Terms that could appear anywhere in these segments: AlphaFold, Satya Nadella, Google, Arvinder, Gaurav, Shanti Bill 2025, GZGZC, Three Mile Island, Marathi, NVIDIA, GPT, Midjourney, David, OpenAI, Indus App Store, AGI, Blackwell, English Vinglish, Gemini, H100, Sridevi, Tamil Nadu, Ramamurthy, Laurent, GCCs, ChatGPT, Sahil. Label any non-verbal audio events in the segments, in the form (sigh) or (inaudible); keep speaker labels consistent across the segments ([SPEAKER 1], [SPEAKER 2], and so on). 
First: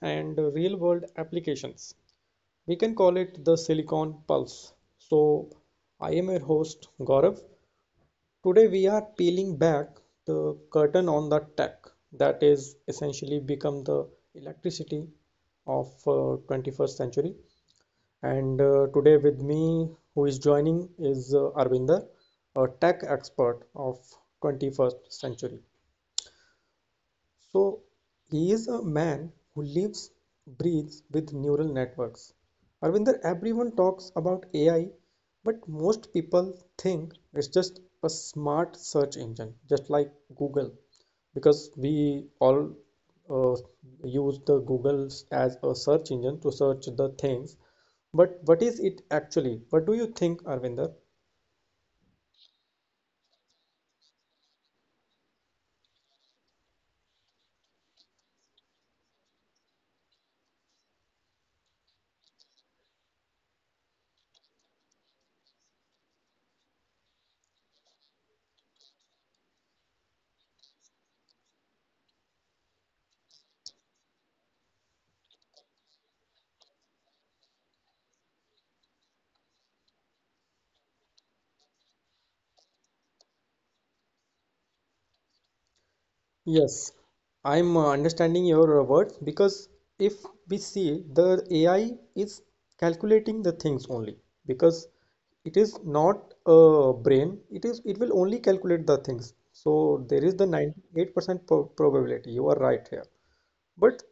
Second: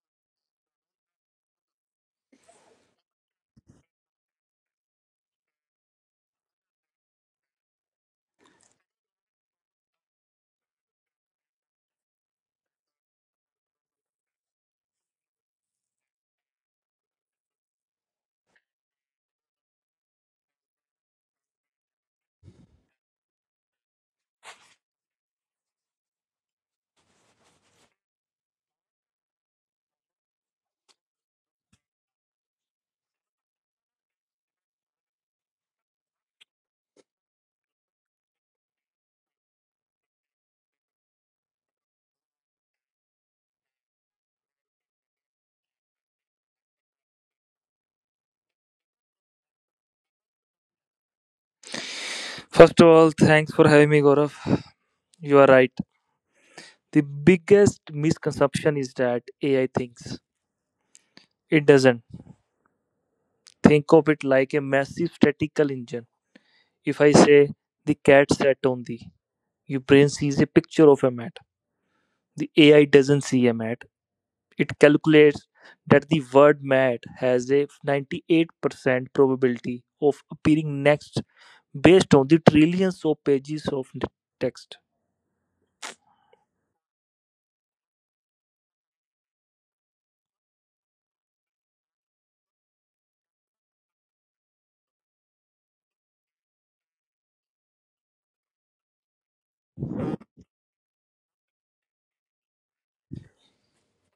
[SPEAKER 1] and real world applications. We can call it the Silicon Pulse. So, I am your host, Gaurav. Today, we are peeling back the curtain on the tech that is essentially become the electricity of 21st century, and today with me, who is joining, is Arvinder, a tech expert of 21st century. So he is a man who lives, breathes with neural networks. Arvinder, everyone talks about AI, but most people think it's just a smart search engine, just like Google, because we all uh, use the Google as a search engine to search the things. But what is it actually? What do you think, Arvinder?
[SPEAKER 2] First of all, thanks for having me, Gaurav. You are right. The biggest misconception is that AI thinks. It doesn't. Think of it like a massive statical engine. If I say the cat sat on the, your brain sees a picture of a mat. The AI doesn't see a mat. It calculates that the word mat has a 98% probability of appearing next based on the trillions of pages of text.
[SPEAKER 1] Yes, I'm understanding your words, because if we see, the AI is calculating the things only because it is not a brain, it will only calculate the things. So there is the 98% probability. You are right here. But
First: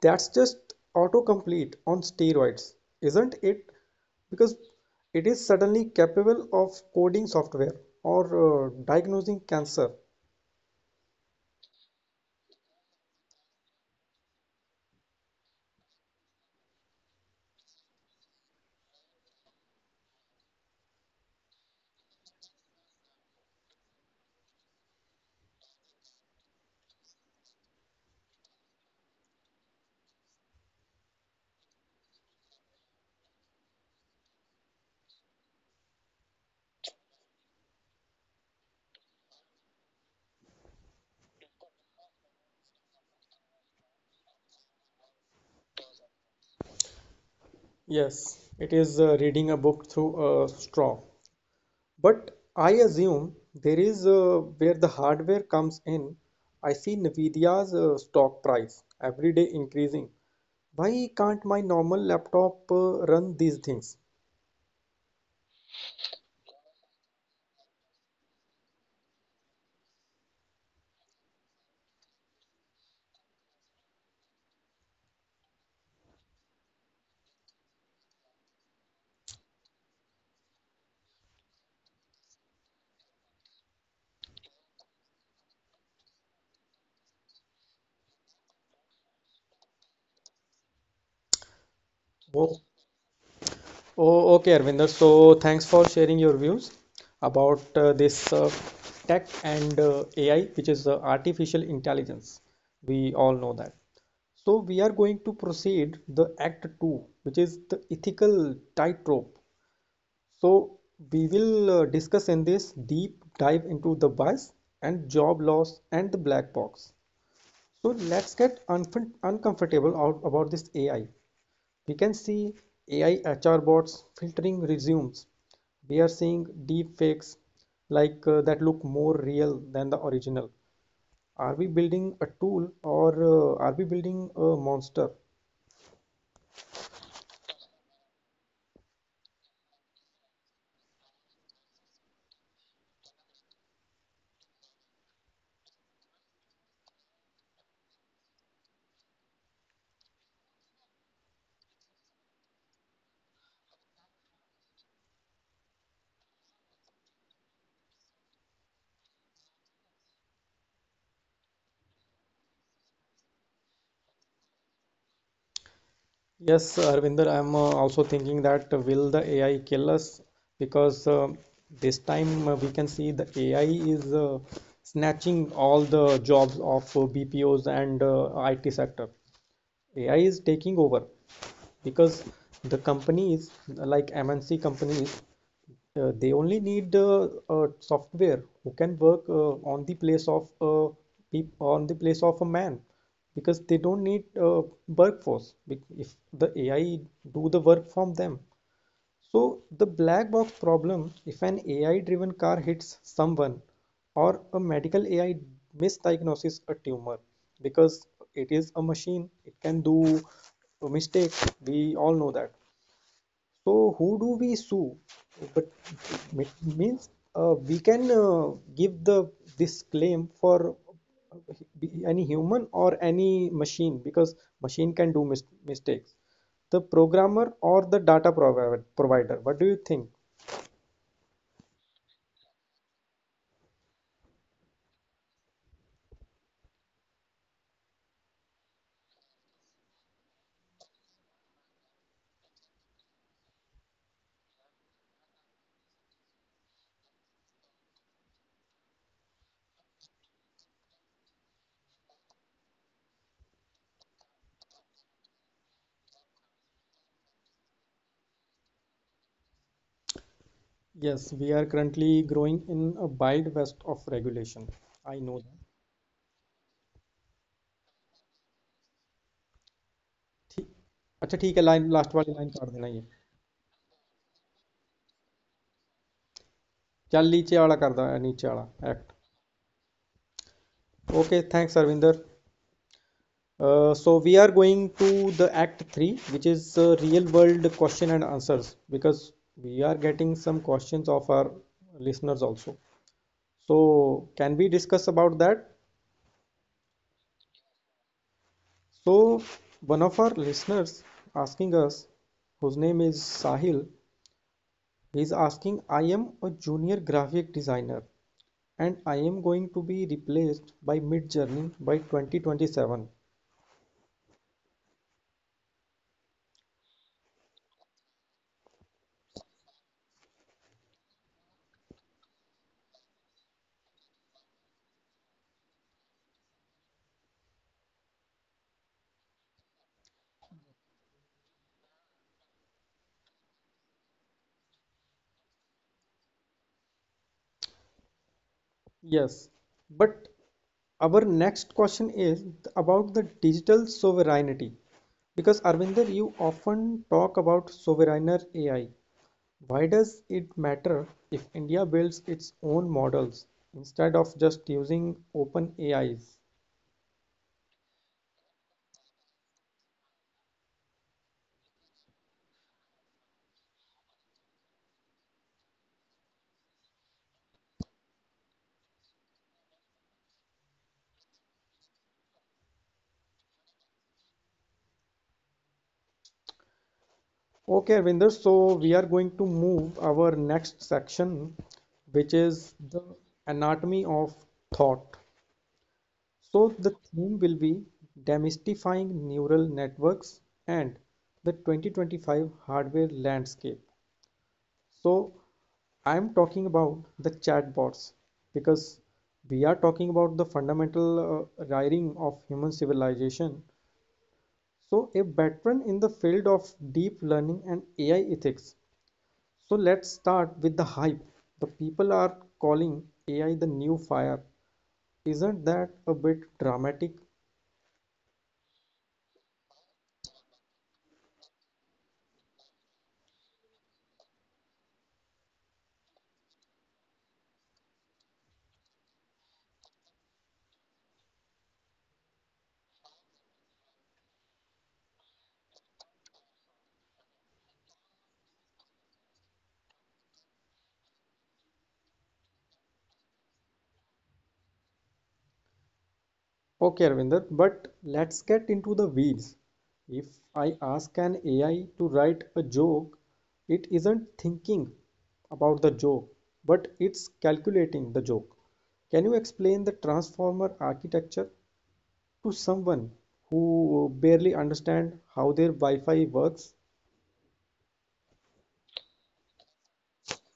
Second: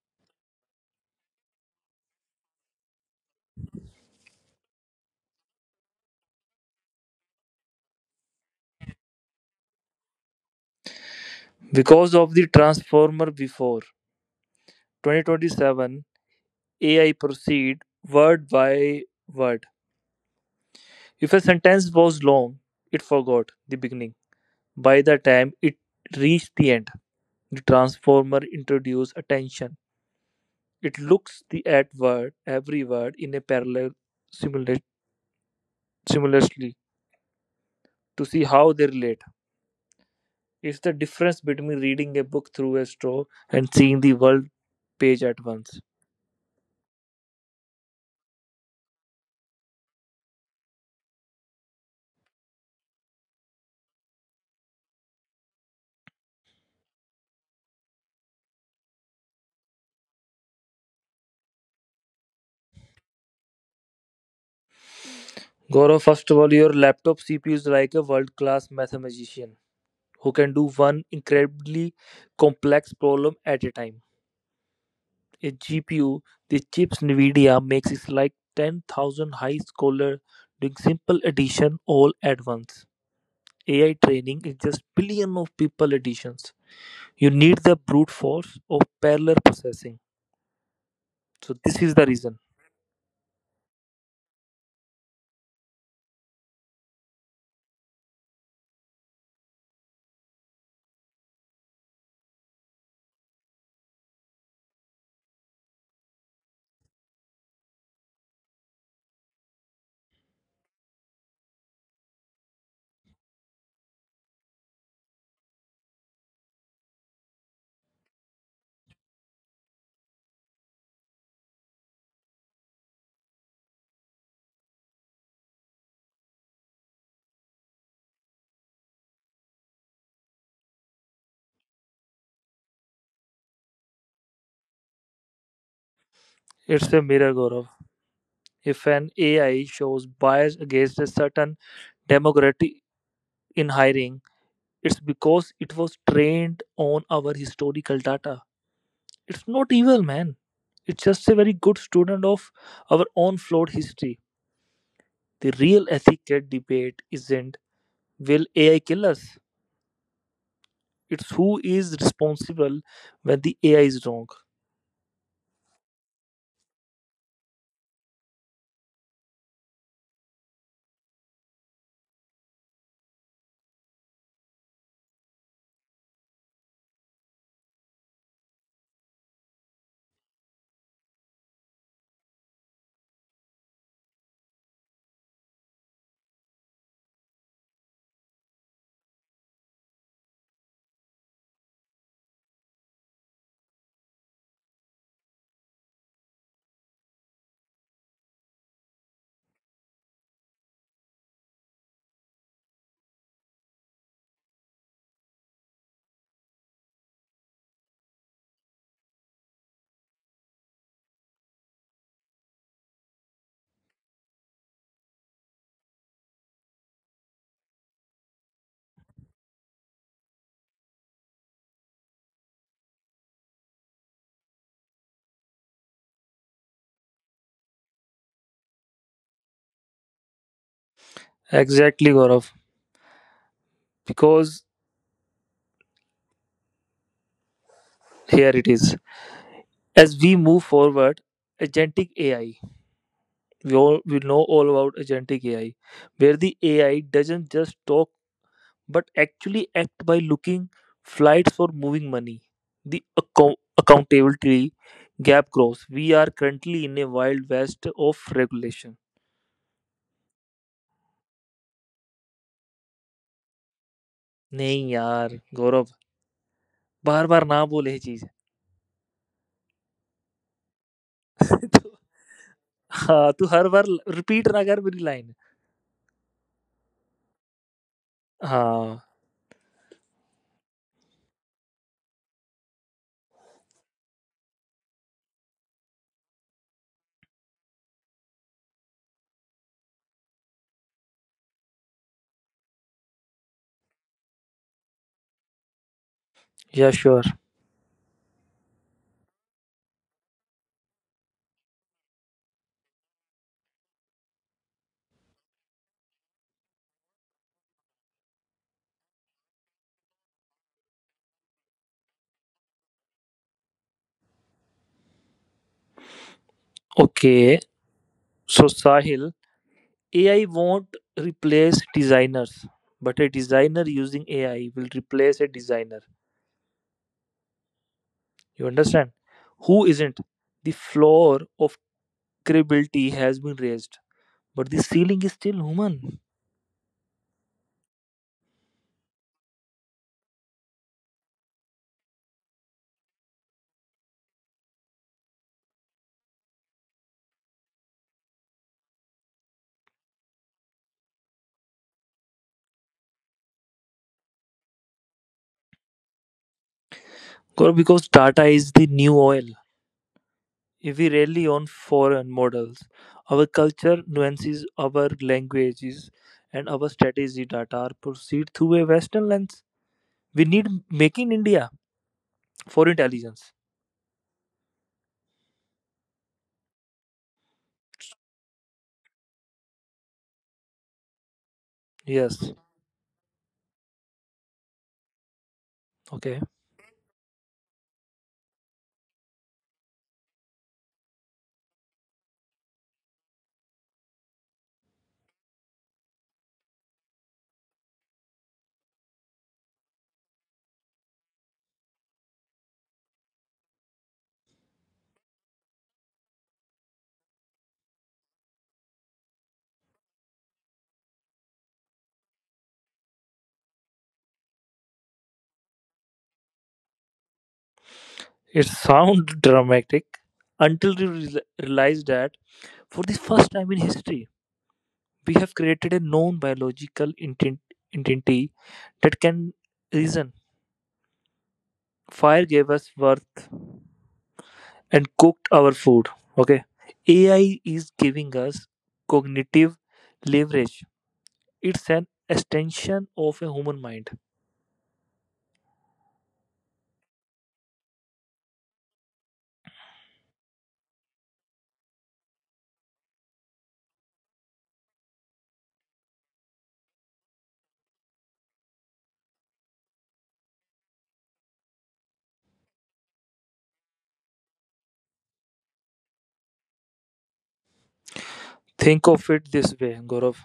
[SPEAKER 1] that's just autocomplete on steroids, isn't it? Because it is suddenly capable of coding software or diagnosing cancer.
[SPEAKER 2] Because of the transformer before. 2027 AI proceed word by word. If a sentence was long, it forgot the beginning. By the time it reached the end, the transformer introduced attention. It looks the at word every word in a parallel simula- simultaneously to see how they relate. It's the difference between reading a book through a straw and seeing the world page at once.
[SPEAKER 1] Yes, it is reading a book through a straw. But I assume there is where the hardware comes in. I see Nvidia's stock price every day increasing. Why can't my normal laptop run these things?
[SPEAKER 2] Gaurav, first of all, your laptop CPU is like a world-class mathematician who can do one incredibly complex problem at a time. A GPU, the chips NVIDIA makes is like 10,000 high scholar doing simple addition all at once. AI training is just billion of people additions. You need the brute force of parallel processing. So this is the reason.
[SPEAKER 1] Whoa. Oh, okay, Arvinder. So, thanks for sharing your views about this tech and AI, which is artificial intelligence. We all know that. So, we are going to proceed the Act 2, which is the ethical tightrope. So, we will discuss in this deep dive into the bias and job loss and the black box. So, let's get unf uncomfortable out about this AI. We can see AI HR bots filtering resumes. We are seeing deep fakes like that look more real than the original. Are we building a tool, or are we building a monster?
[SPEAKER 2] It's a mirror, Gaurav. If an AI shows bias against a certain demographic in hiring, it's because it was trained on our historical data. It's not evil, man. It's just a very good student of our own flawed history. The real ethical debate isn't will AI kill us? It's who is responsible when the AI is wrong.
[SPEAKER 1] Yes, Arvinder, I'm also thinking that will the AI kill us? Because this time we can see the AI is snatching all the jobs of BPOs and IT sector. AI is taking over, because the companies like MNC companies, they only need software who can work on the place of on the place of a man, because they don't need workforce if the AI do the work from them. So, the black box problem, if an AI driven car hits someone or a medical AI misdiagnoses a tumor, because it is a machine, it can do a mistake, we all know that. So who do we sue? But it means we can give the this claim for any human or any machine, because machine can do mistakes. The programmer or the provider. What do you think?
[SPEAKER 2] Exactly, Gaurav. Because here it is. As we move forward, agentic AI. We know all about agentic AI, where the AI doesn't just talk but actually act by looking flights for moving money. The accountability gap grows. We are currently in a wild west of regulation.
[SPEAKER 1] Yes, we are currently growing in a wild west of regulation.
[SPEAKER 2] नहीं
[SPEAKER 1] I know
[SPEAKER 2] यार
[SPEAKER 1] that.
[SPEAKER 2] गौरव बार बार ना बोले ये चीज (laughs)
[SPEAKER 1] अच्छा ठीक है line
[SPEAKER 2] तो,
[SPEAKER 1] लास्ट वाली लाइन काट देना ये
[SPEAKER 2] हाँ तू हर बार रिपीट ना कर मेरी लाइन
[SPEAKER 1] चल नीचे वाला कर दो नीचे वाला एक्ट
[SPEAKER 2] हाँ
[SPEAKER 1] okay thanks Arvinder. So we are going to the Act 3, which is real world question and answers, because we are getting some questions of our listeners also. So can we discuss about that?
[SPEAKER 2] या sure
[SPEAKER 1] So one of our listeners asking us, whose name is Sahil, he is asking, I am a junior graphic designer and I am going to be replaced by Midjourney by 2027.
[SPEAKER 2] Okay so Sahil AI (laughs) won't replace designers, but a designer using AI will replace a designer. You understand? Who isn't? The floor of credibility has been raised, but this feeling is still human.
[SPEAKER 1] Yes, but our next question is about the digital sovereignty. Because Arvinder, you often talk about sovereign AI. Why does it matter if India builds its own models instead of just using open AIs?
[SPEAKER 2] Because Tata is the new oil. If we rely on foreign models, our culture nuances, our languages, and our strategy data are perceived through a Western lens. We need Make in India for intelligence.
[SPEAKER 1] Okay, Arvinder, so we are going to move our next section, which
[SPEAKER 2] Yes,
[SPEAKER 1] is the anatomy of thought.
[SPEAKER 2] okay.
[SPEAKER 1] So the theme will be demystifying neural networks and the 2025 hardware landscape. So I'm talking about the chatbots, because we are talking about the fundamental rearing of human civilization. So a veteran in the field of deep learning and AI ethics. So let's start with the hype. The people are calling AI the new fire. Isn't that a bit dramatic?
[SPEAKER 2] It sounds (laughs) dramatic until we realize that for the first time in history, we have created a non biological identity that can reason. Fire gave us worth and cooked our food. Okay. AI is giving us cognitive leverage. It's an extension of a human mind.
[SPEAKER 1] Okay, Arvinder, but let's get into the weeds. If I ask an AI to write a joke, it isn't thinking about the joke, but it's calculating the joke. Can you explain the transformer architecture to someone who barely understand how their Wi-Fi works?
[SPEAKER 2] Think of it this way, Gaurav.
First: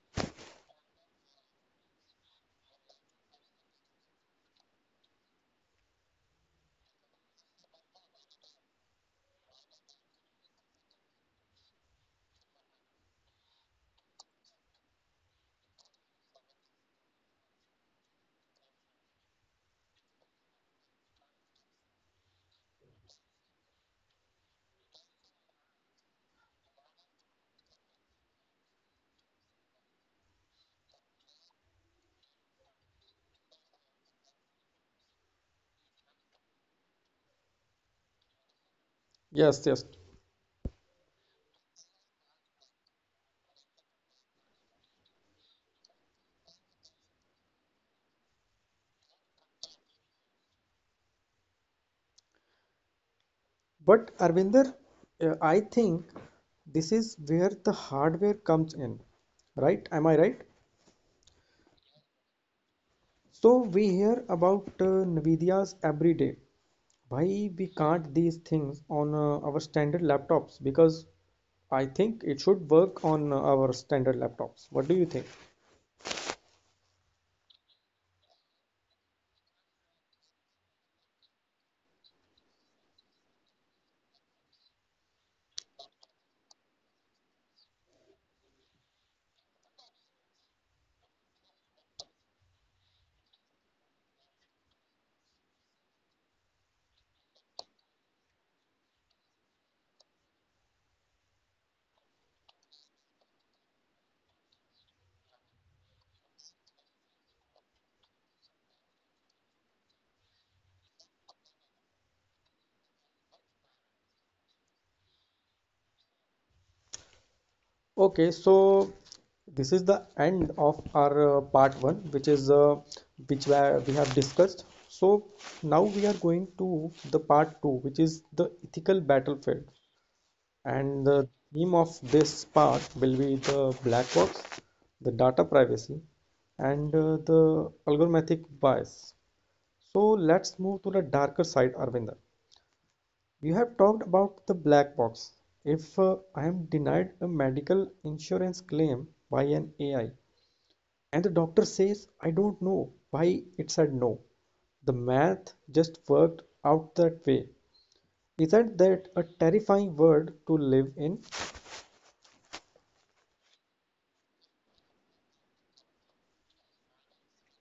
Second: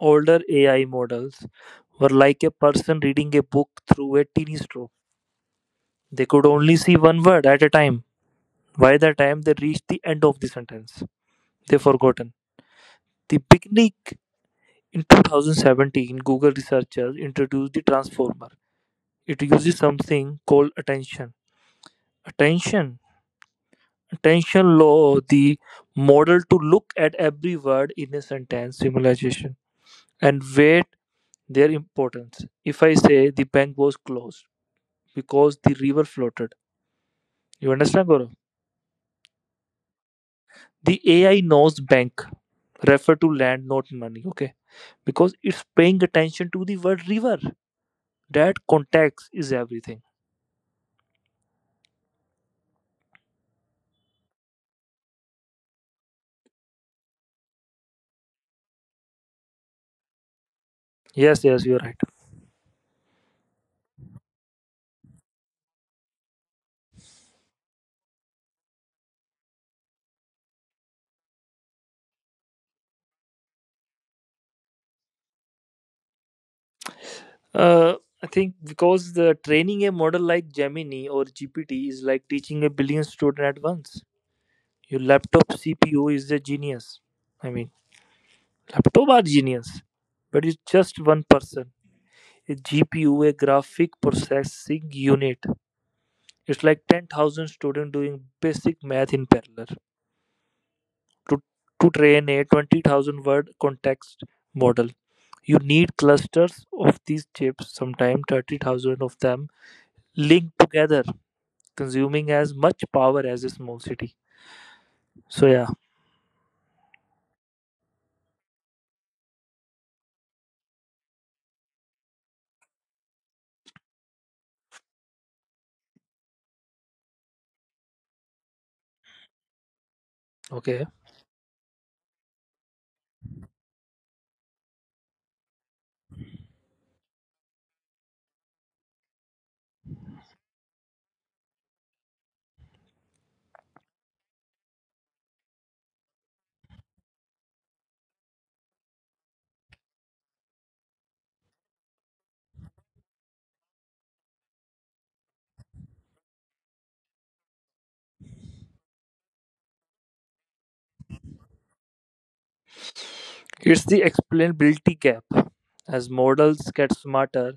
[SPEAKER 2] Older AI models were like a person reading a book through a teeny straw. They could only see one word at a time. By the time they reached the end of the sentence, they forgotten. The beginning in 2017, Google researchers introduced the transformer, it uses something called attention. Attention. Attention law, the model to look at every word in a sentence symbolization and weight their importance. If I say the bank was closed because the river floated, you understand, Gaurav?
[SPEAKER 1] Yes, yes.
[SPEAKER 2] The AI knows bank, refer to land, not money, okay? Because it's paying attention to the word river. That context is everything.
[SPEAKER 1] But Arvinder, I think this is where the hardware comes in, right? Am I right?
[SPEAKER 2] Yes, yes, you're right.
[SPEAKER 1] So we hear about Nvidia's every day. Why we can't these things on our standard laptops? Because I think it should work on our standard laptops. What do you think?
[SPEAKER 2] Uh, I think because the training a model like Gemini or GPT is like teaching a billion student at once. Your laptop CPU is a genius. I mean, laptop are genius, but it's just one person. A GPU, a graphic processing unit. It's like 10,000 students doing basic math in parallel. To, to train a 20,000 word context model, you need clusters of these chips, sometimes 30,000 of them, linked together consuming as much power as a small city. So, yeah,
[SPEAKER 1] Okay, so this is the end of our part one, which we have discussed. So now we are going to the part two, which is the ethical battlefield.
[SPEAKER 2] okay.
[SPEAKER 1] And the theme of this part will be the black box, the data privacy, and the algorithmic bias. So let's move to the darker side, Arvinder. You have talked about the black box. If I am denied a medical insurance claim by an AI and the doctor says, I don't know why it said no, the math just worked out that way. Isn't that a terrifying world to live in?
[SPEAKER 2] It's the explainability gap. As models get smarter,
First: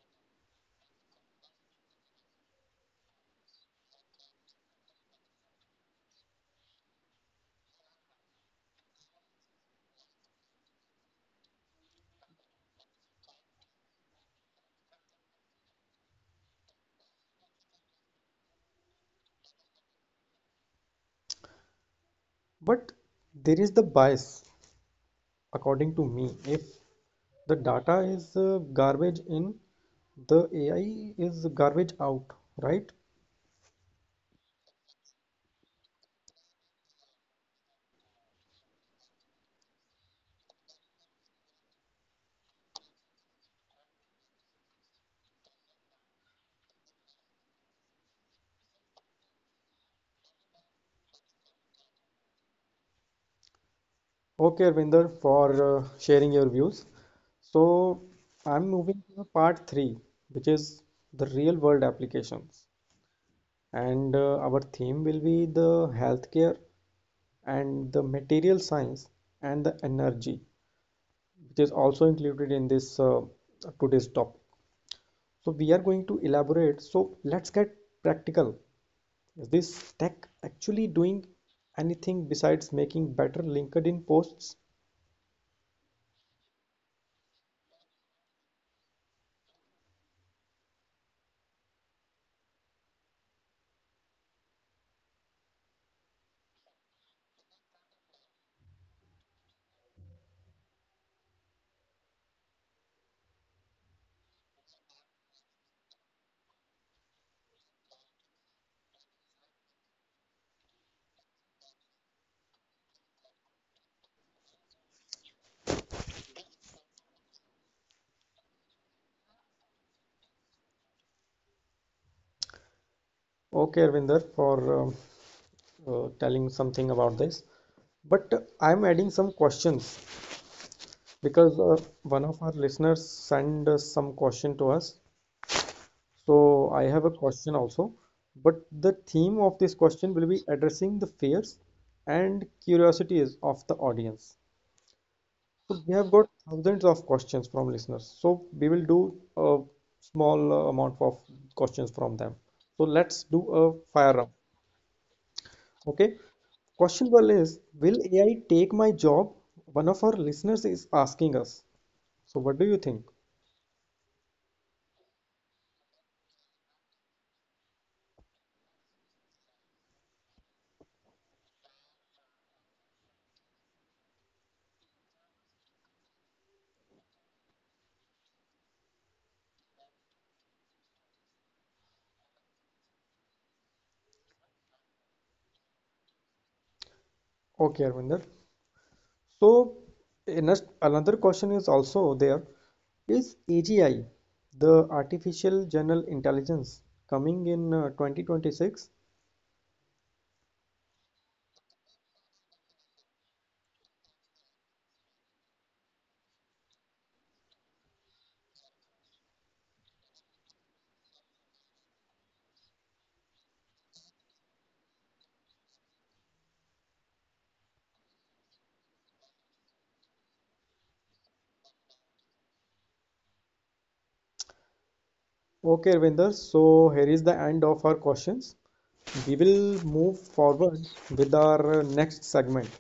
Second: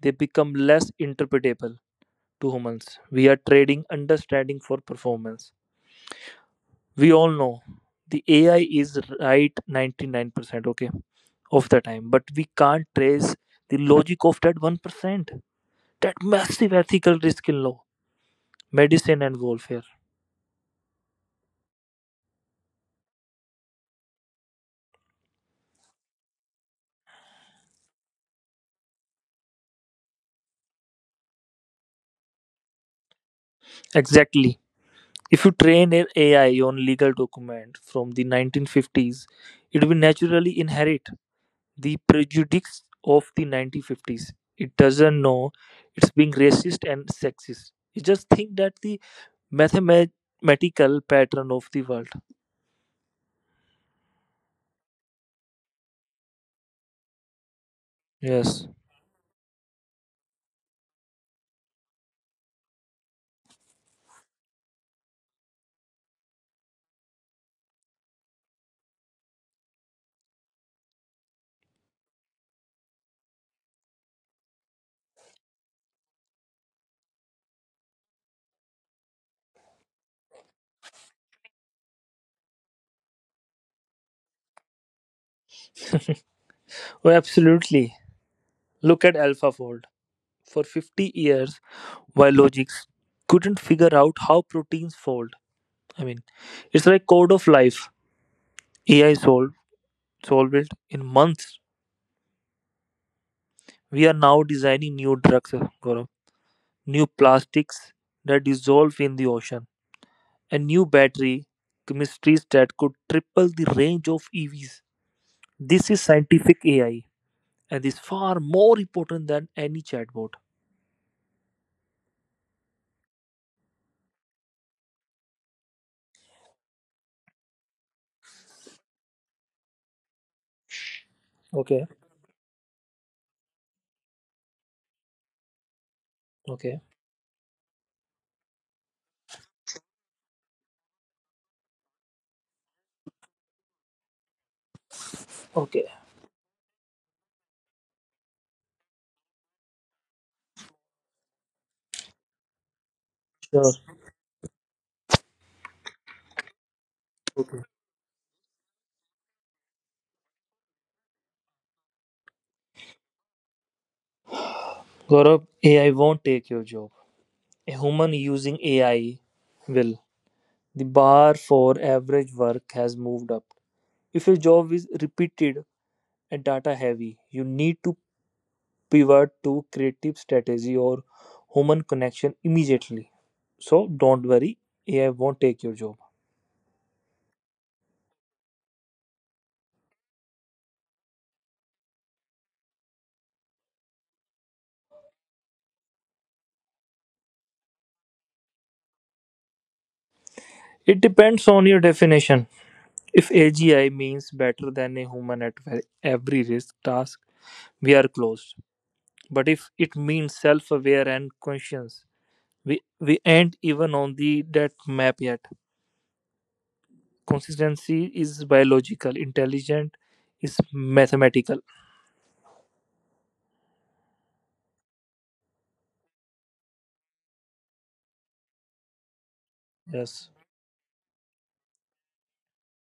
[SPEAKER 2] they become less interpretable to humans. We are trading understanding for performance. We all know the AI is right 99%, okay, of the time, but we can't trace the logic of that 1%, that massive ethical risk in law, medicine, and warfare.
[SPEAKER 1] But there is the bias, according to me. If the data is garbage in, the AI is garbage out, right?
[SPEAKER 2] Exactly. If you train an AI on legal document from the 1950s, it will naturally inherit the prejudice of the 1950s. It doesn't know it's being racist and sexist. It just think that the mathematical pattern of the world.
[SPEAKER 1] Okay, Arvinder, for sharing your views. So
[SPEAKER 2] Yes.
[SPEAKER 1] I'm moving to the part three, which is the real world applications. And our theme will be the healthcare and the material science and the energy, which is also included in this today's topic. So we are going to elaborate. So let's get practical. Is this tech actually doing anything besides making better LinkedIn posts?
[SPEAKER 2] Oh, absolutely. Look at AlphaFold. For 50 years, biologics couldn't figure out how proteins fold. I mean, it's like code of life. AI solved it in months. We are now designing new drugs, Gaurav, new plastics that dissolve in the ocean, and new battery chemistries that could triple the range of EVs. This is scientific AI and is far more important than any chatbot.
[SPEAKER 1] Okay, Arvinder, for telling something about this. But I'm adding some questions
[SPEAKER 2] Okay,
[SPEAKER 1] because one of our listeners sent us some question to us.
[SPEAKER 2] okay,
[SPEAKER 1] So I have a question also. But the theme of this question will be addressing the fears and curiosities of the audience.
[SPEAKER 2] okay,
[SPEAKER 1] So we have got thousands of questions from listeners. So we will do a small amount of questions from them. So let's do
[SPEAKER 2] sure.
[SPEAKER 1] a fire round. Okay. Question one
[SPEAKER 2] Okay.
[SPEAKER 1] is, will AI take my job? One of our listeners is asking us. So what do you think?
[SPEAKER 2] Gaurav, AI won't take your job. A human using AI will. The bar for average work has moved up. If your job is repeated and data heavy, you need to pivot to creative strategy or human connection immediately. So don't worry, AI won't take your job.
[SPEAKER 1] Okay, Arvinder. So another question is also there. Is AGI, the artificial general intelligence, coming in 2026?
[SPEAKER 2] It depends on your definition. If AGI means better than a human at every risk task, we are closed. But if it means self-aware and conscious, we ain't even on the that map yet. Consistency is biological, intelligent is mathematical.
[SPEAKER 1] Okay, Ravinder. So here is the end of our questions. We will move
[SPEAKER 2] Yes.
[SPEAKER 1] forward with our next segment,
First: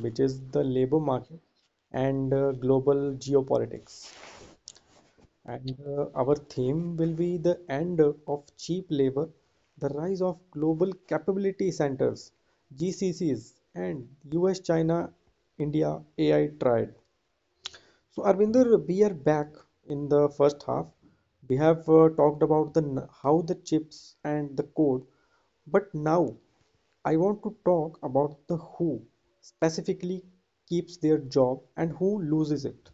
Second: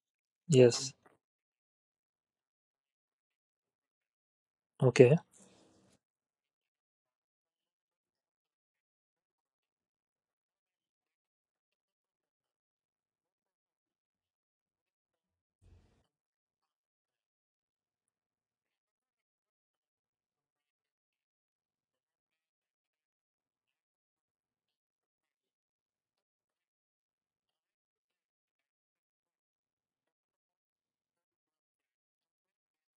[SPEAKER 1] which is the
[SPEAKER 2] Yes.
[SPEAKER 1] labor market and global geopolitics.
[SPEAKER 2] Okay.
[SPEAKER 1] And our theme will be the end of cheap labor, the rise of global capability centers, GCCs, and US, China, India AI triad. So, Arvinder, we are back in the first half. We have talked about how the chips and the code, but now I want to talk about the who specifically keeps their job and who loses it.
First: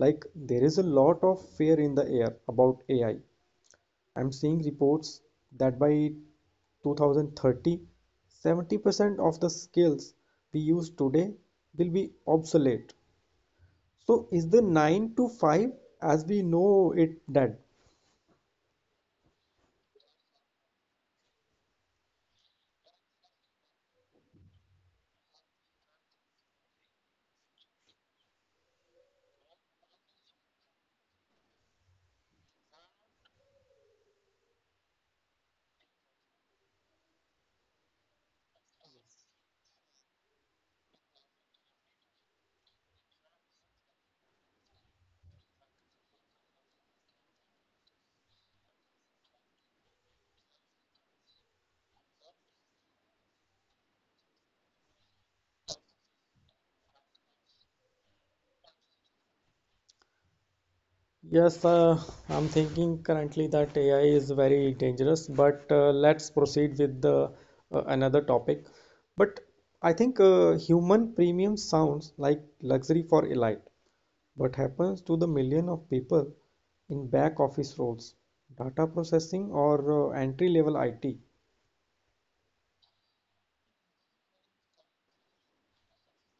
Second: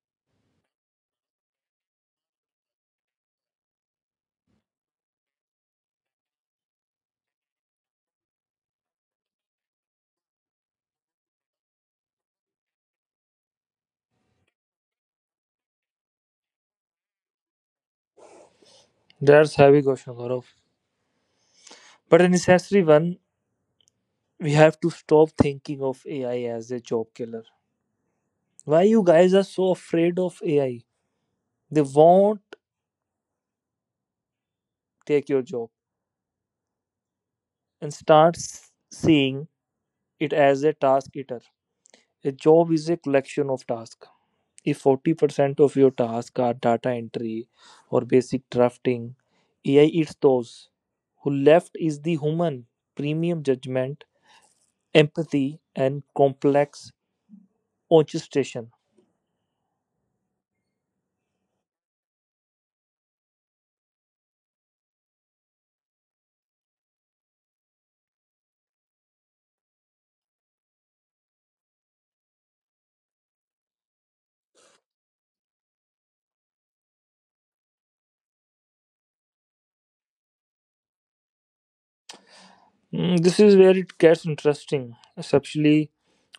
[SPEAKER 1] Like, there is a lot of fear in the air about AI. I'm seeing reports that by 2030, 70% of the skills we use today will be obsolete. So is the 9 to 5 as we know it dead?
[SPEAKER 2] That's heavy question, Gaurav, but a necessary one. We have to stop thinking of AI as a job killer. Why you guys are so afraid of AI? They won't take your job and start seeing it as a task eater. A job is a collection of tasks. If 40% of your tasks are data entry or basic drafting, AI eats those. Who left is the human, premium judgment, empathy, and complex orchestration.
[SPEAKER 1] Yes, I'm thinking currently that AI is very dangerous, but let's proceed with the another topic. But I think human premium sounds like luxury for elite. What happens to the million of people in back office roles, data processing, or entry level IT?
[SPEAKER 2] This is where it gets interesting, especially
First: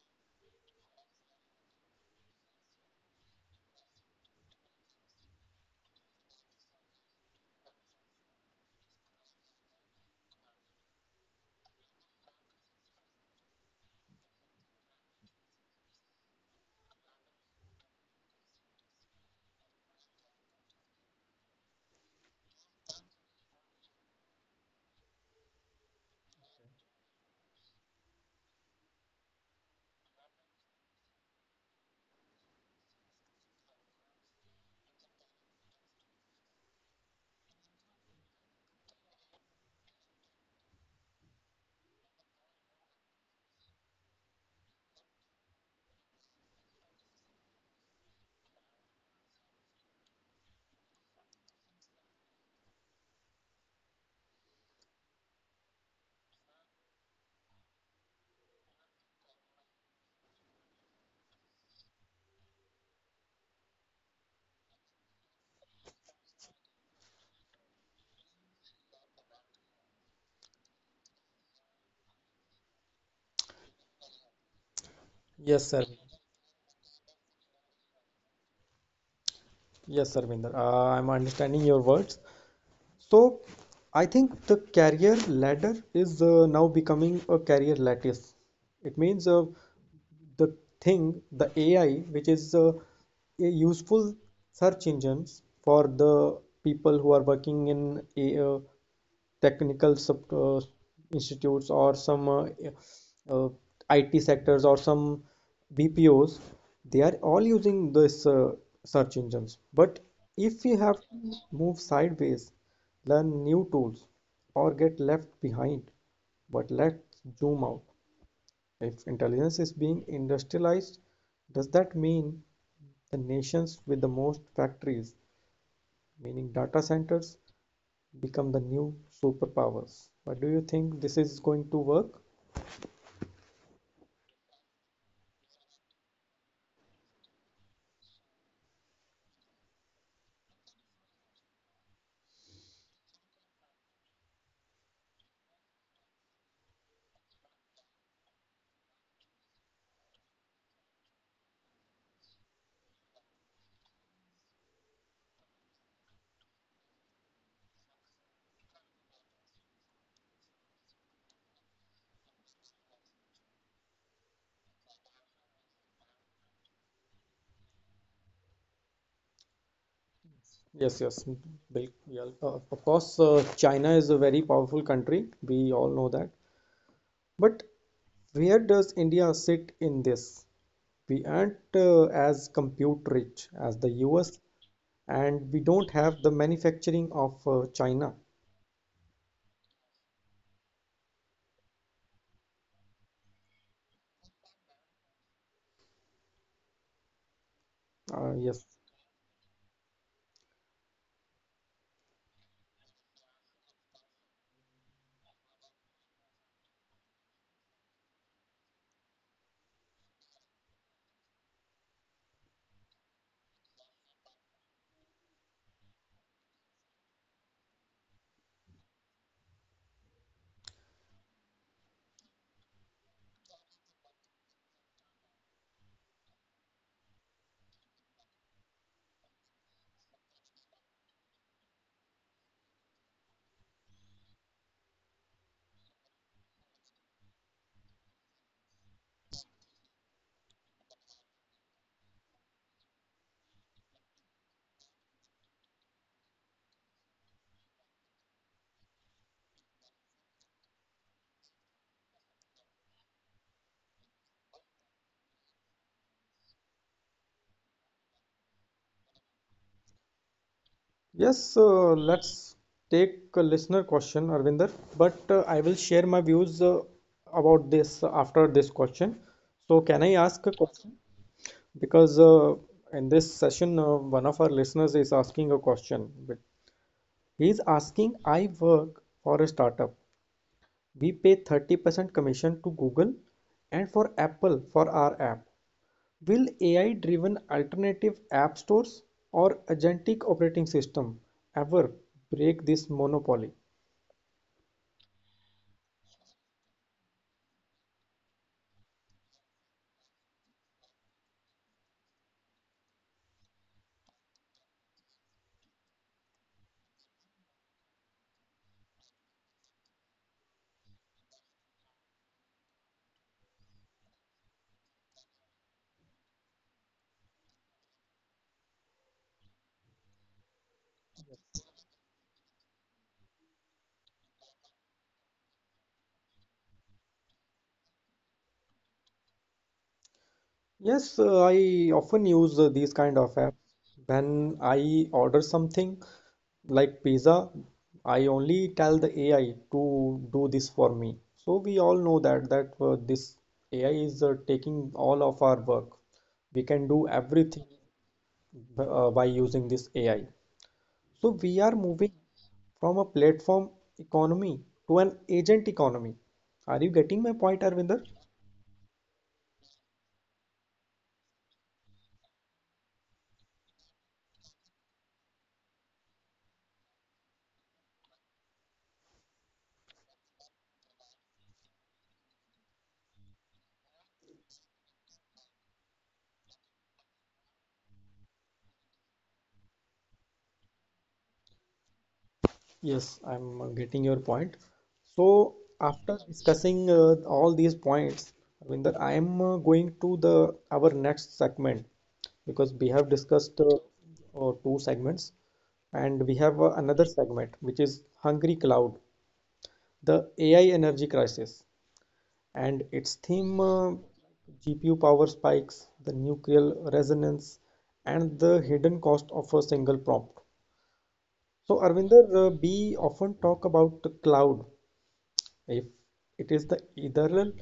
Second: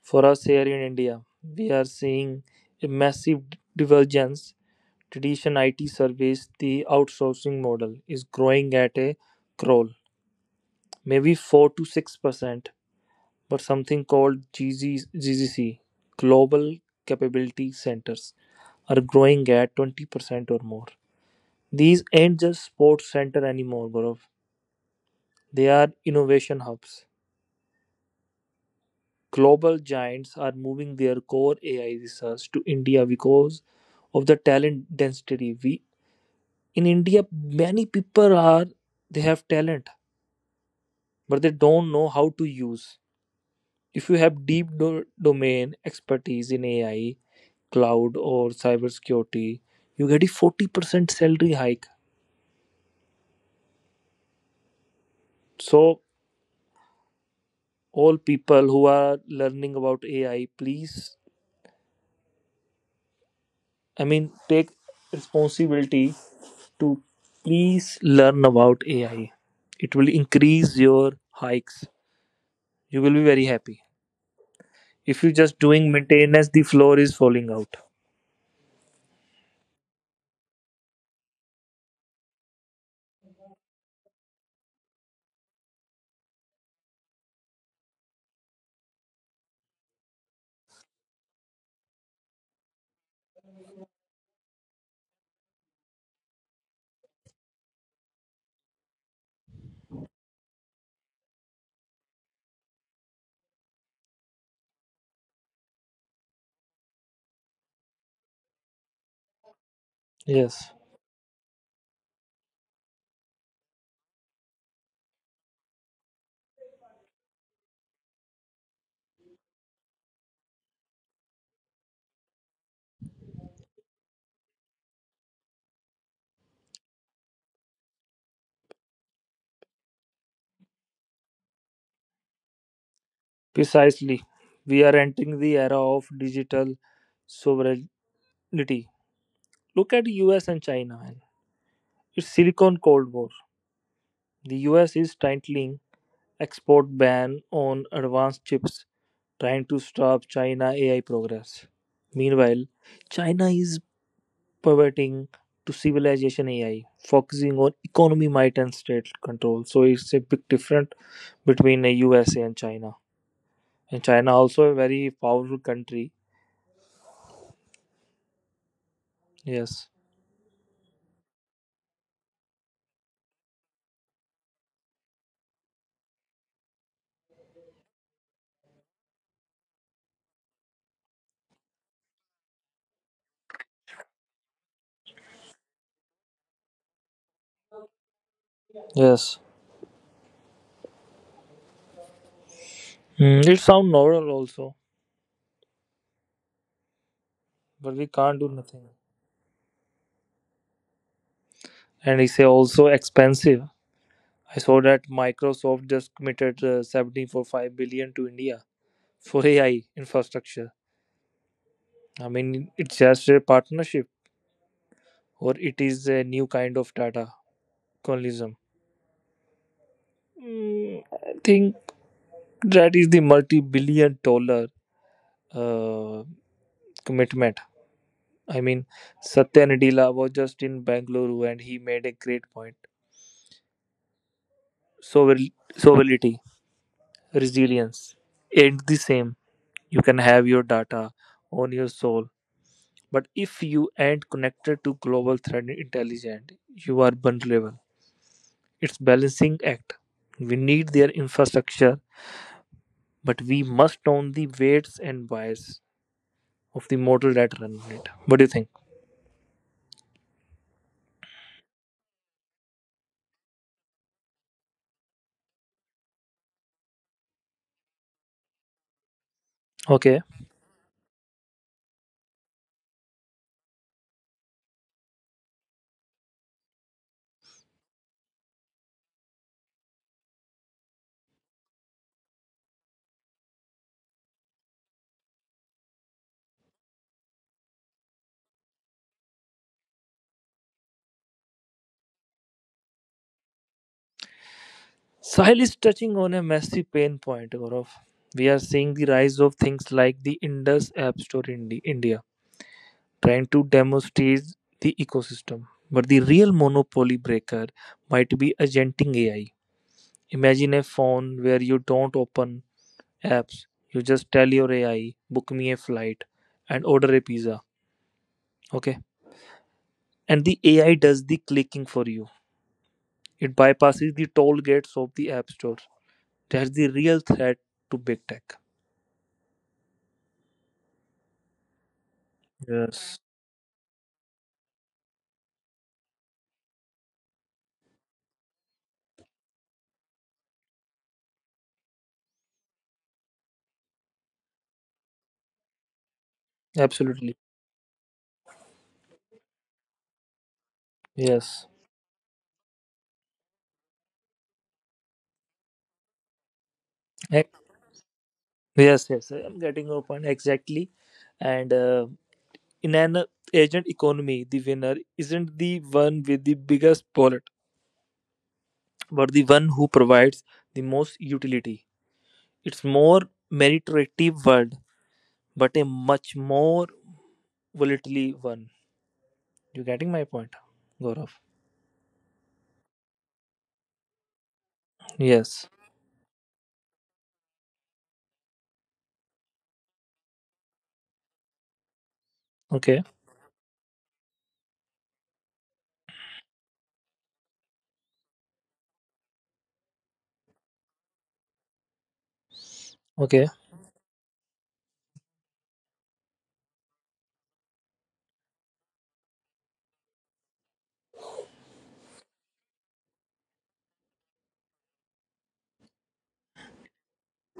[SPEAKER 2] for us here in India. We are seeing a massive divergence. Tradition IT service, the outsourcing model, is growing at a crawl, maybe 4 to 6%, but something called GZGZC, Global Capability Centers, are growing at 20% or more. These ain't just sports center anymore, Gaurav. They are innovation hubs. Global giants are moving their core AI research to India because of the talent density. We in India, many people are they have talent, but they don't know how to use. If you have deep domain expertise in AI, cloud, or cybersecurity, you get a 40% salary hike. So all people who are learning about AI, please, I mean, take responsibility to please learn about AI. It will increase your hikes. You will be very happy. If you are just
[SPEAKER 1] Yes, sir.
[SPEAKER 2] doing maintenance, the floor is falling out.
[SPEAKER 1] Vinder. I'm understanding your words. So I think the career ladder is now becoming a career lattice. It means the the AI, which is a useful search engines for the people who are working in a, technical institutes or some uh, IT sectors or some BPOs, they are all using this search engines. But
[SPEAKER 2] Yes,
[SPEAKER 1] if you have to move sideways, learn new tools, or get left behind. But let's zoom out. If intelligence is being industrialized, does that mean the nations with the most factories, meaning data centers, become the new superpowers? But do you think this is going to work?
[SPEAKER 2] precisely. We are entering the era of digital sovereignty. Look at US and China. Man. It's Silicon Cold War. The US is tightening export ban on advanced chips, trying to stop China AI progress. Meanwhile, China is pivoting to civilization AI, focusing on economy, might, and state control. So it's a big difference between the USA and China. And China also a very powerful country. Yes,
[SPEAKER 1] Yes, yes. Yeah, of course, China is a very powerful country. We all know that. But where does India sit in this? We aren't as compute rich as the US, and we don't have the manufacturing of China.
[SPEAKER 2] yes. It sound novel also, but we can't do
[SPEAKER 1] Yes.
[SPEAKER 2] nothing. And it's also expensive. I saw that Microsoft just committed 74.5 billion to India for AI infrastructure. I mean, it's just a partnership, or it is a new kind of data colonialism. I think that is the multi-billion dollar uh, commitment. I mean, Satya Nadella was just in Bangalore and he made a great point. Sovereignty, resilience, ain't the same. You can have your data on your soul, but if you ain't connected to global threat intelligence, you are vulnerable. It's balancing act. We need their infrastructure, but we must own the weights and bias of the mortal that run on it. What do you think?
[SPEAKER 1] Yes, let's take a listener question, Arvinder, but I will share my views about this after this question. So, can I
[SPEAKER 2] Okay.
[SPEAKER 1] ask a question? Because in this session, one of our listeners is asking a question. But he is asking, I work for a startup. We pay 30% commission to Google and for Apple for our app. Will AI-driven alternative app stores or agentic operating system ever break this monopoly?
[SPEAKER 2] Sahil is touching on a massive pain point, Gaurav. We are seeing the rise of things like the Indus App Store in India, trying to demonstrate the ecosystem. But the real monopoly breaker might be agenting AI. Imagine a phone where you don't open apps, you just tell your AI, book me a flight and order a pizza. Okay. And the AI does the clicking for you. It bypasses the toll gates of the app store. That's the real threat to big tech.
[SPEAKER 1] Yes, I often use these
[SPEAKER 2] Yes,
[SPEAKER 1] kind of apps. When I order something like pizza, I only tell the AI to do this for me. So we all know that this AI is taking all of our work. We can do
[SPEAKER 2] absolutely.
[SPEAKER 1] everything by using this AI. So
[SPEAKER 2] Yes,
[SPEAKER 1] we are moving from a platform economy to an agent economy. Are you getting my
[SPEAKER 2] Ex-
[SPEAKER 1] point, Arvinder?
[SPEAKER 2] yes, yes. I'm getting your point exactly. And in an agent economy, the winner isn't the one with the biggest wallet, but the one who provides the most utility. It's more meritocratic world, but a much more volatile one. You getting my point, Gaurav?
[SPEAKER 1] Yes, I'm getting your point. So
[SPEAKER 2] Yes.
[SPEAKER 1] after discussing all these points, Arvinder, I am going to the our next segment because we have
[SPEAKER 2] Okay.
[SPEAKER 1] discussed two segments and we have another segment which is Hungry Cloud, the AI energy crisis, and its
[SPEAKER 2] Okay.
[SPEAKER 1] theme GPU power spikes, the nuclear resonance, and the hidden cost of a single prompt. So, Arvinder, we often talk about the cloud if it is the ethereal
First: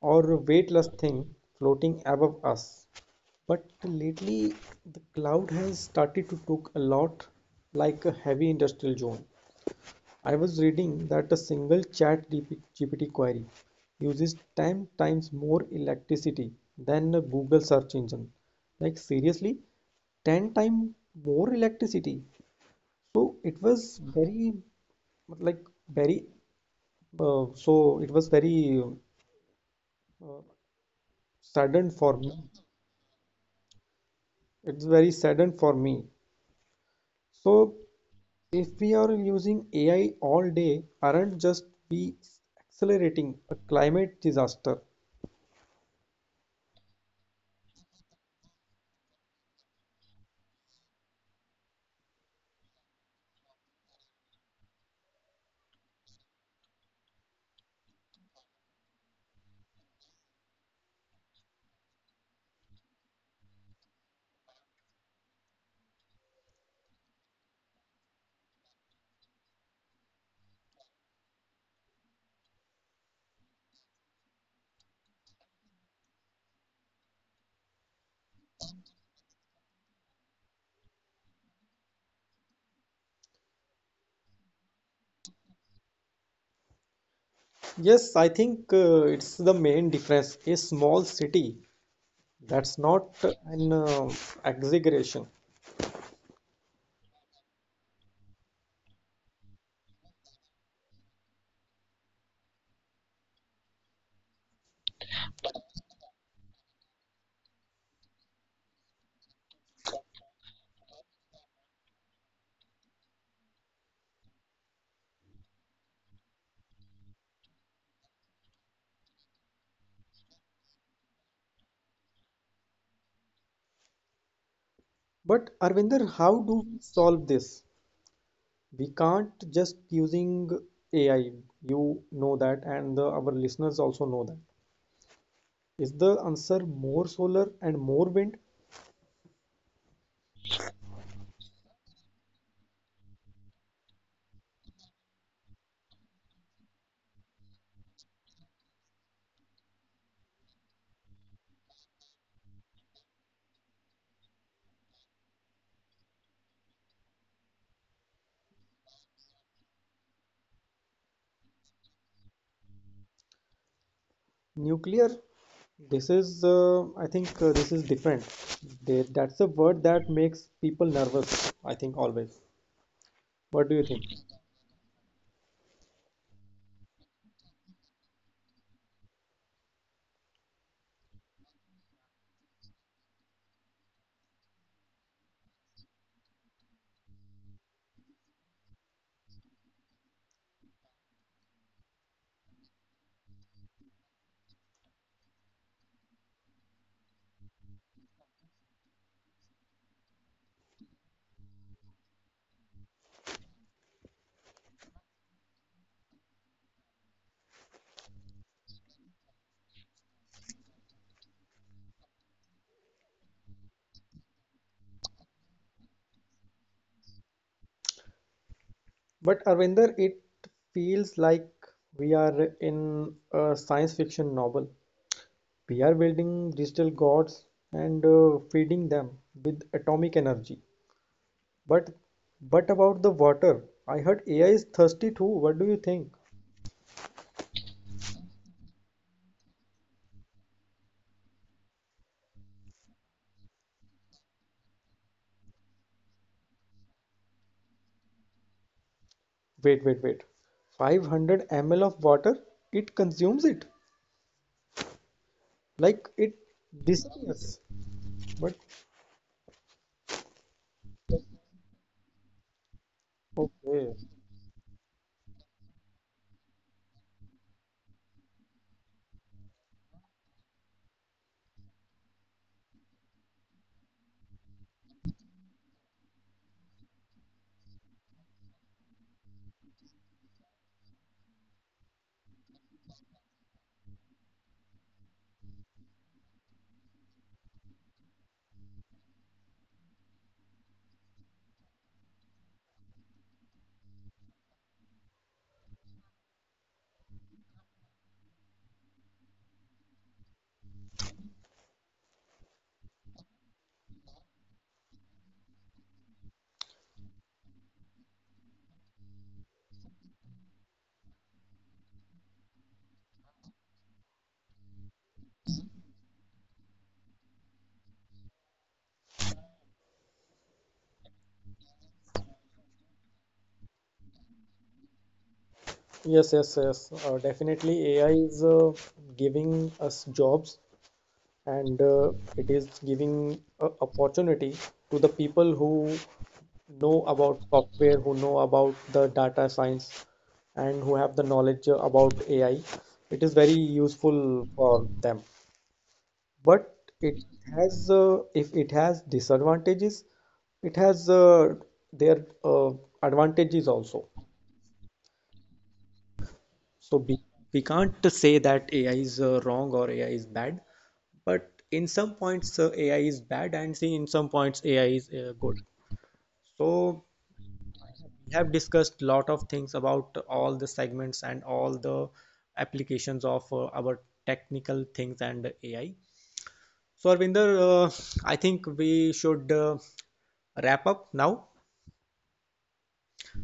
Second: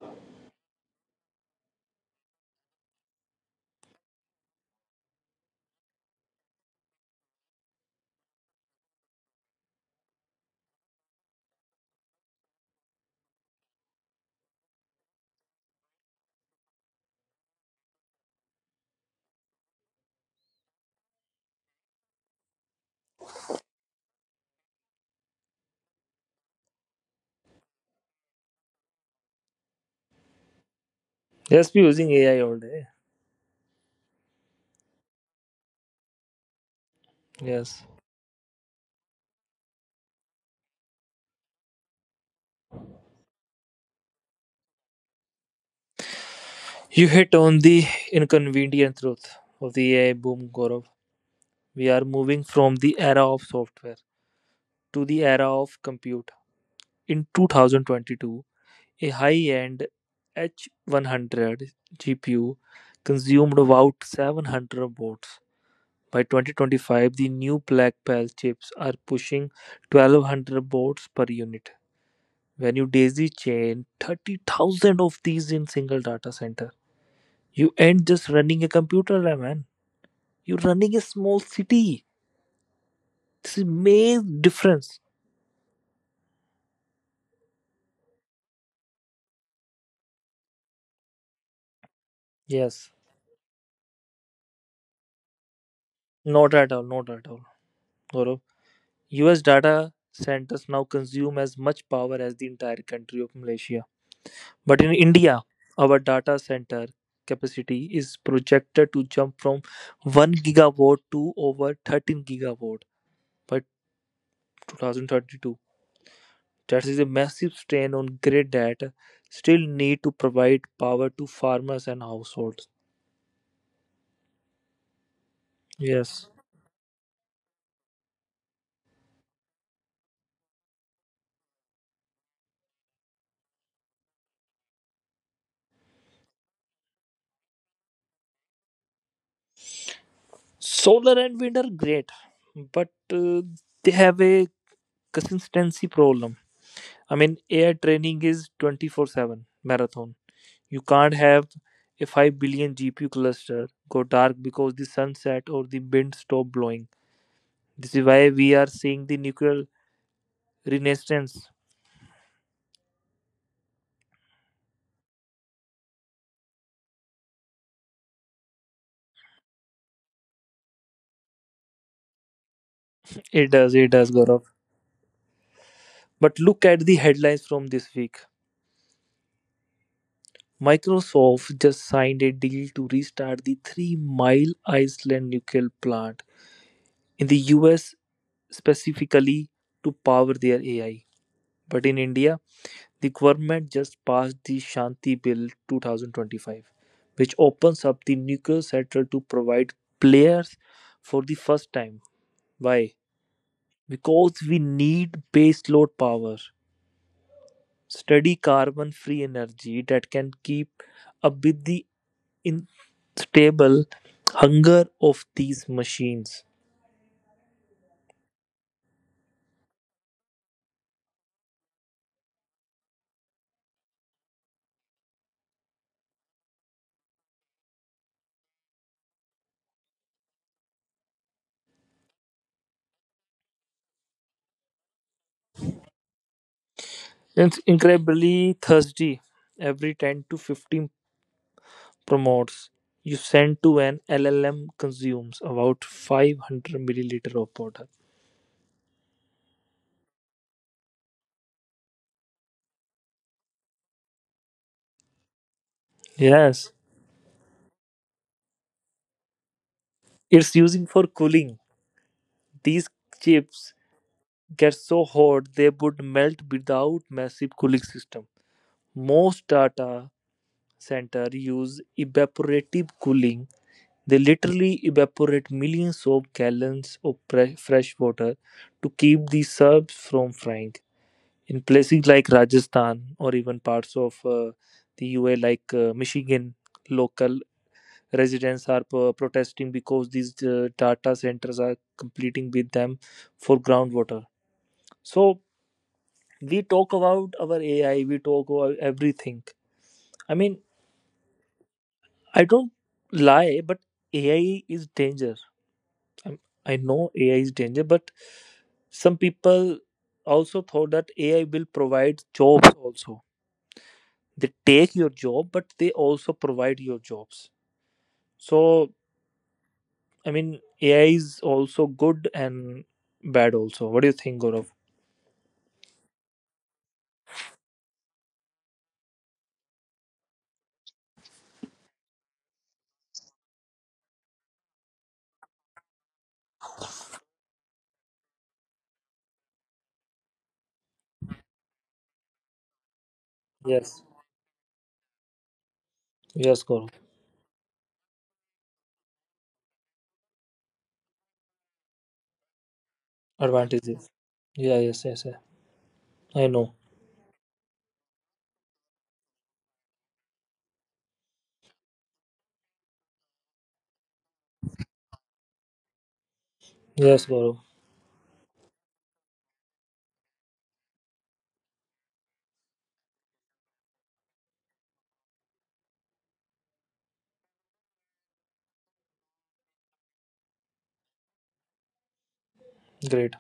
[SPEAKER 1] or weightless thing floating above us. But lately, the cloud has started to look a lot like a heavy industrial zone. I was reading that a single Chat GPT query uses 10 times more electricity than a Google search engine. Like, seriously, 10 times more electricity. So it was very, like, very, so it was very
[SPEAKER 2] Just be
[SPEAKER 1] saddened for
[SPEAKER 2] using
[SPEAKER 1] me.
[SPEAKER 2] AI all day.
[SPEAKER 1] It's very saddened for me. So
[SPEAKER 2] Yes.
[SPEAKER 1] if we are using AI all day, aren't just we accelerating a climate disaster?
[SPEAKER 2] You hit on the inconvenient truth of the AI boom, Gaurav. We are moving from the era of software to the era of compute. In 2022, a high end H100 GPU consumed about 700 watts. By 2025, the new Blackwell chips are pushing 1200 watts per unit. When you daisy chain 30,000 of these in single data center, you end just running a computer, eh, man. You're running a small city. This is main difference.
[SPEAKER 1] Yes, I think it's the main difference. A small city, that's
[SPEAKER 2] Yes,
[SPEAKER 1] not an exaggeration.
[SPEAKER 2] not at all, not at all. Gaurav, US data centers now consume as much power as the entire country of Malaysia. But in India, our data center capacity is projected to jump from 1 gigawatt to over 13 gigawatt by 2032. That is a massive strain on grid that still need to provide power to farmers and households.
[SPEAKER 1] But Arvinder,
[SPEAKER 2] Yes.
[SPEAKER 1] how do we solve this? We can't just using AI. You know that, and our listeners also know that. Is the answer more solar and more wind?
[SPEAKER 2] Solar and wind are great, but they have a consistency problem. I mean, air training is 24/7 marathon. You can't have a 5 billion GPU cluster go dark because the sunset or the wind stop blowing. This is why we are seeing the nuclear renaissance.
[SPEAKER 1] Nuclear? This is, I think, this is different. That's a word that makes people nervous, I think, always. What do you
[SPEAKER 2] It
[SPEAKER 1] think?
[SPEAKER 2] does, Gaurav. But look at the headlines from this week. Microsoft just signed a deal to restart the Three Mile Island nuclear plant in the US specifically to power their AI. But in India, the government just passed the Shanti Bill 2025, which opens up the nuclear sector to provide players for the first time. Why? Because we need baseload power, steady carbon free energy that can keep up with the unstable hunger of these machines.
[SPEAKER 1] But Arvinder, it feels like we are in a science fiction novel. We are building digital gods and feeding them with atomic energy. But about the water, I heard AI is thirsty too. What do you think?
[SPEAKER 2] It's incredibly thirsty every 10 to 15 promotes, you send to an LLM consumes about 500 milliliter of water.
[SPEAKER 1] Wait, wait, wait. 500 ml of water, it consumes it. Like it
[SPEAKER 2] Yes,
[SPEAKER 1] disappears. But
[SPEAKER 2] it's using for cooling. These chips
[SPEAKER 1] okay.
[SPEAKER 2] get so hot they would melt without massive cooling system. Most data center use evaporative cooling. They literally evaporate millions of gallons of fresh water to keep the serves from frying. In places like Rajasthan or even parts of the UA like Michigan, local residents are protesting because these data centers are competing with them for groundwater. So we talk about our AI, we talk about everything. I mean, I don't lie, but AI is danger. i I know AI is danger, but some people also thought that AI will provide jobs also they take your job but they also provide your jobs so I mean AI is also good and bad also what do you think, Gaurav?
[SPEAKER 1] Yes, yes, yes. Definitely AI is giving us jobs, and it is giving a opportunity to the people who know about software, who know about the data science, and who have the knowledge about AI. It is very
[SPEAKER 2] Yes,
[SPEAKER 1] useful for them.
[SPEAKER 2] yes,
[SPEAKER 1] But
[SPEAKER 2] Gaurav.
[SPEAKER 1] it has, if it has disadvantages, it has their advantages
[SPEAKER 2] Advantages,
[SPEAKER 1] also.
[SPEAKER 2] yeah, yes, yes, yes. I know.
[SPEAKER 1] So we can't say that AI is wrong or AI is bad, but in some points AI is bad and in some points AI is good. So
[SPEAKER 2] Yes, Gaurav.
[SPEAKER 1] we have discussed a lot of things about all the segments and all the applications of our technical things and AI. So Arvinder, I think we should wrap up now,
[SPEAKER 2] Great.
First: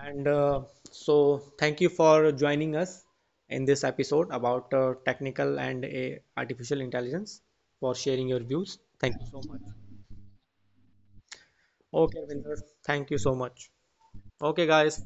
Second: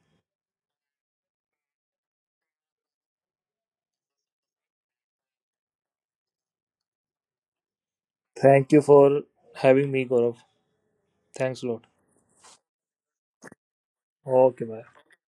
[SPEAKER 1] and so thank you for joining us in this episode about technical and artificial intelligence for sharing your
[SPEAKER 2] Thank
[SPEAKER 1] views.
[SPEAKER 2] you for
[SPEAKER 1] Thank you so much.
[SPEAKER 2] having me, Gaurav. Thanks a lot.
[SPEAKER 1] Okay, Ravinder. Thank you so much.
[SPEAKER 2] Okay,
[SPEAKER 1] Okay,
[SPEAKER 2] bye.
[SPEAKER 1] guys.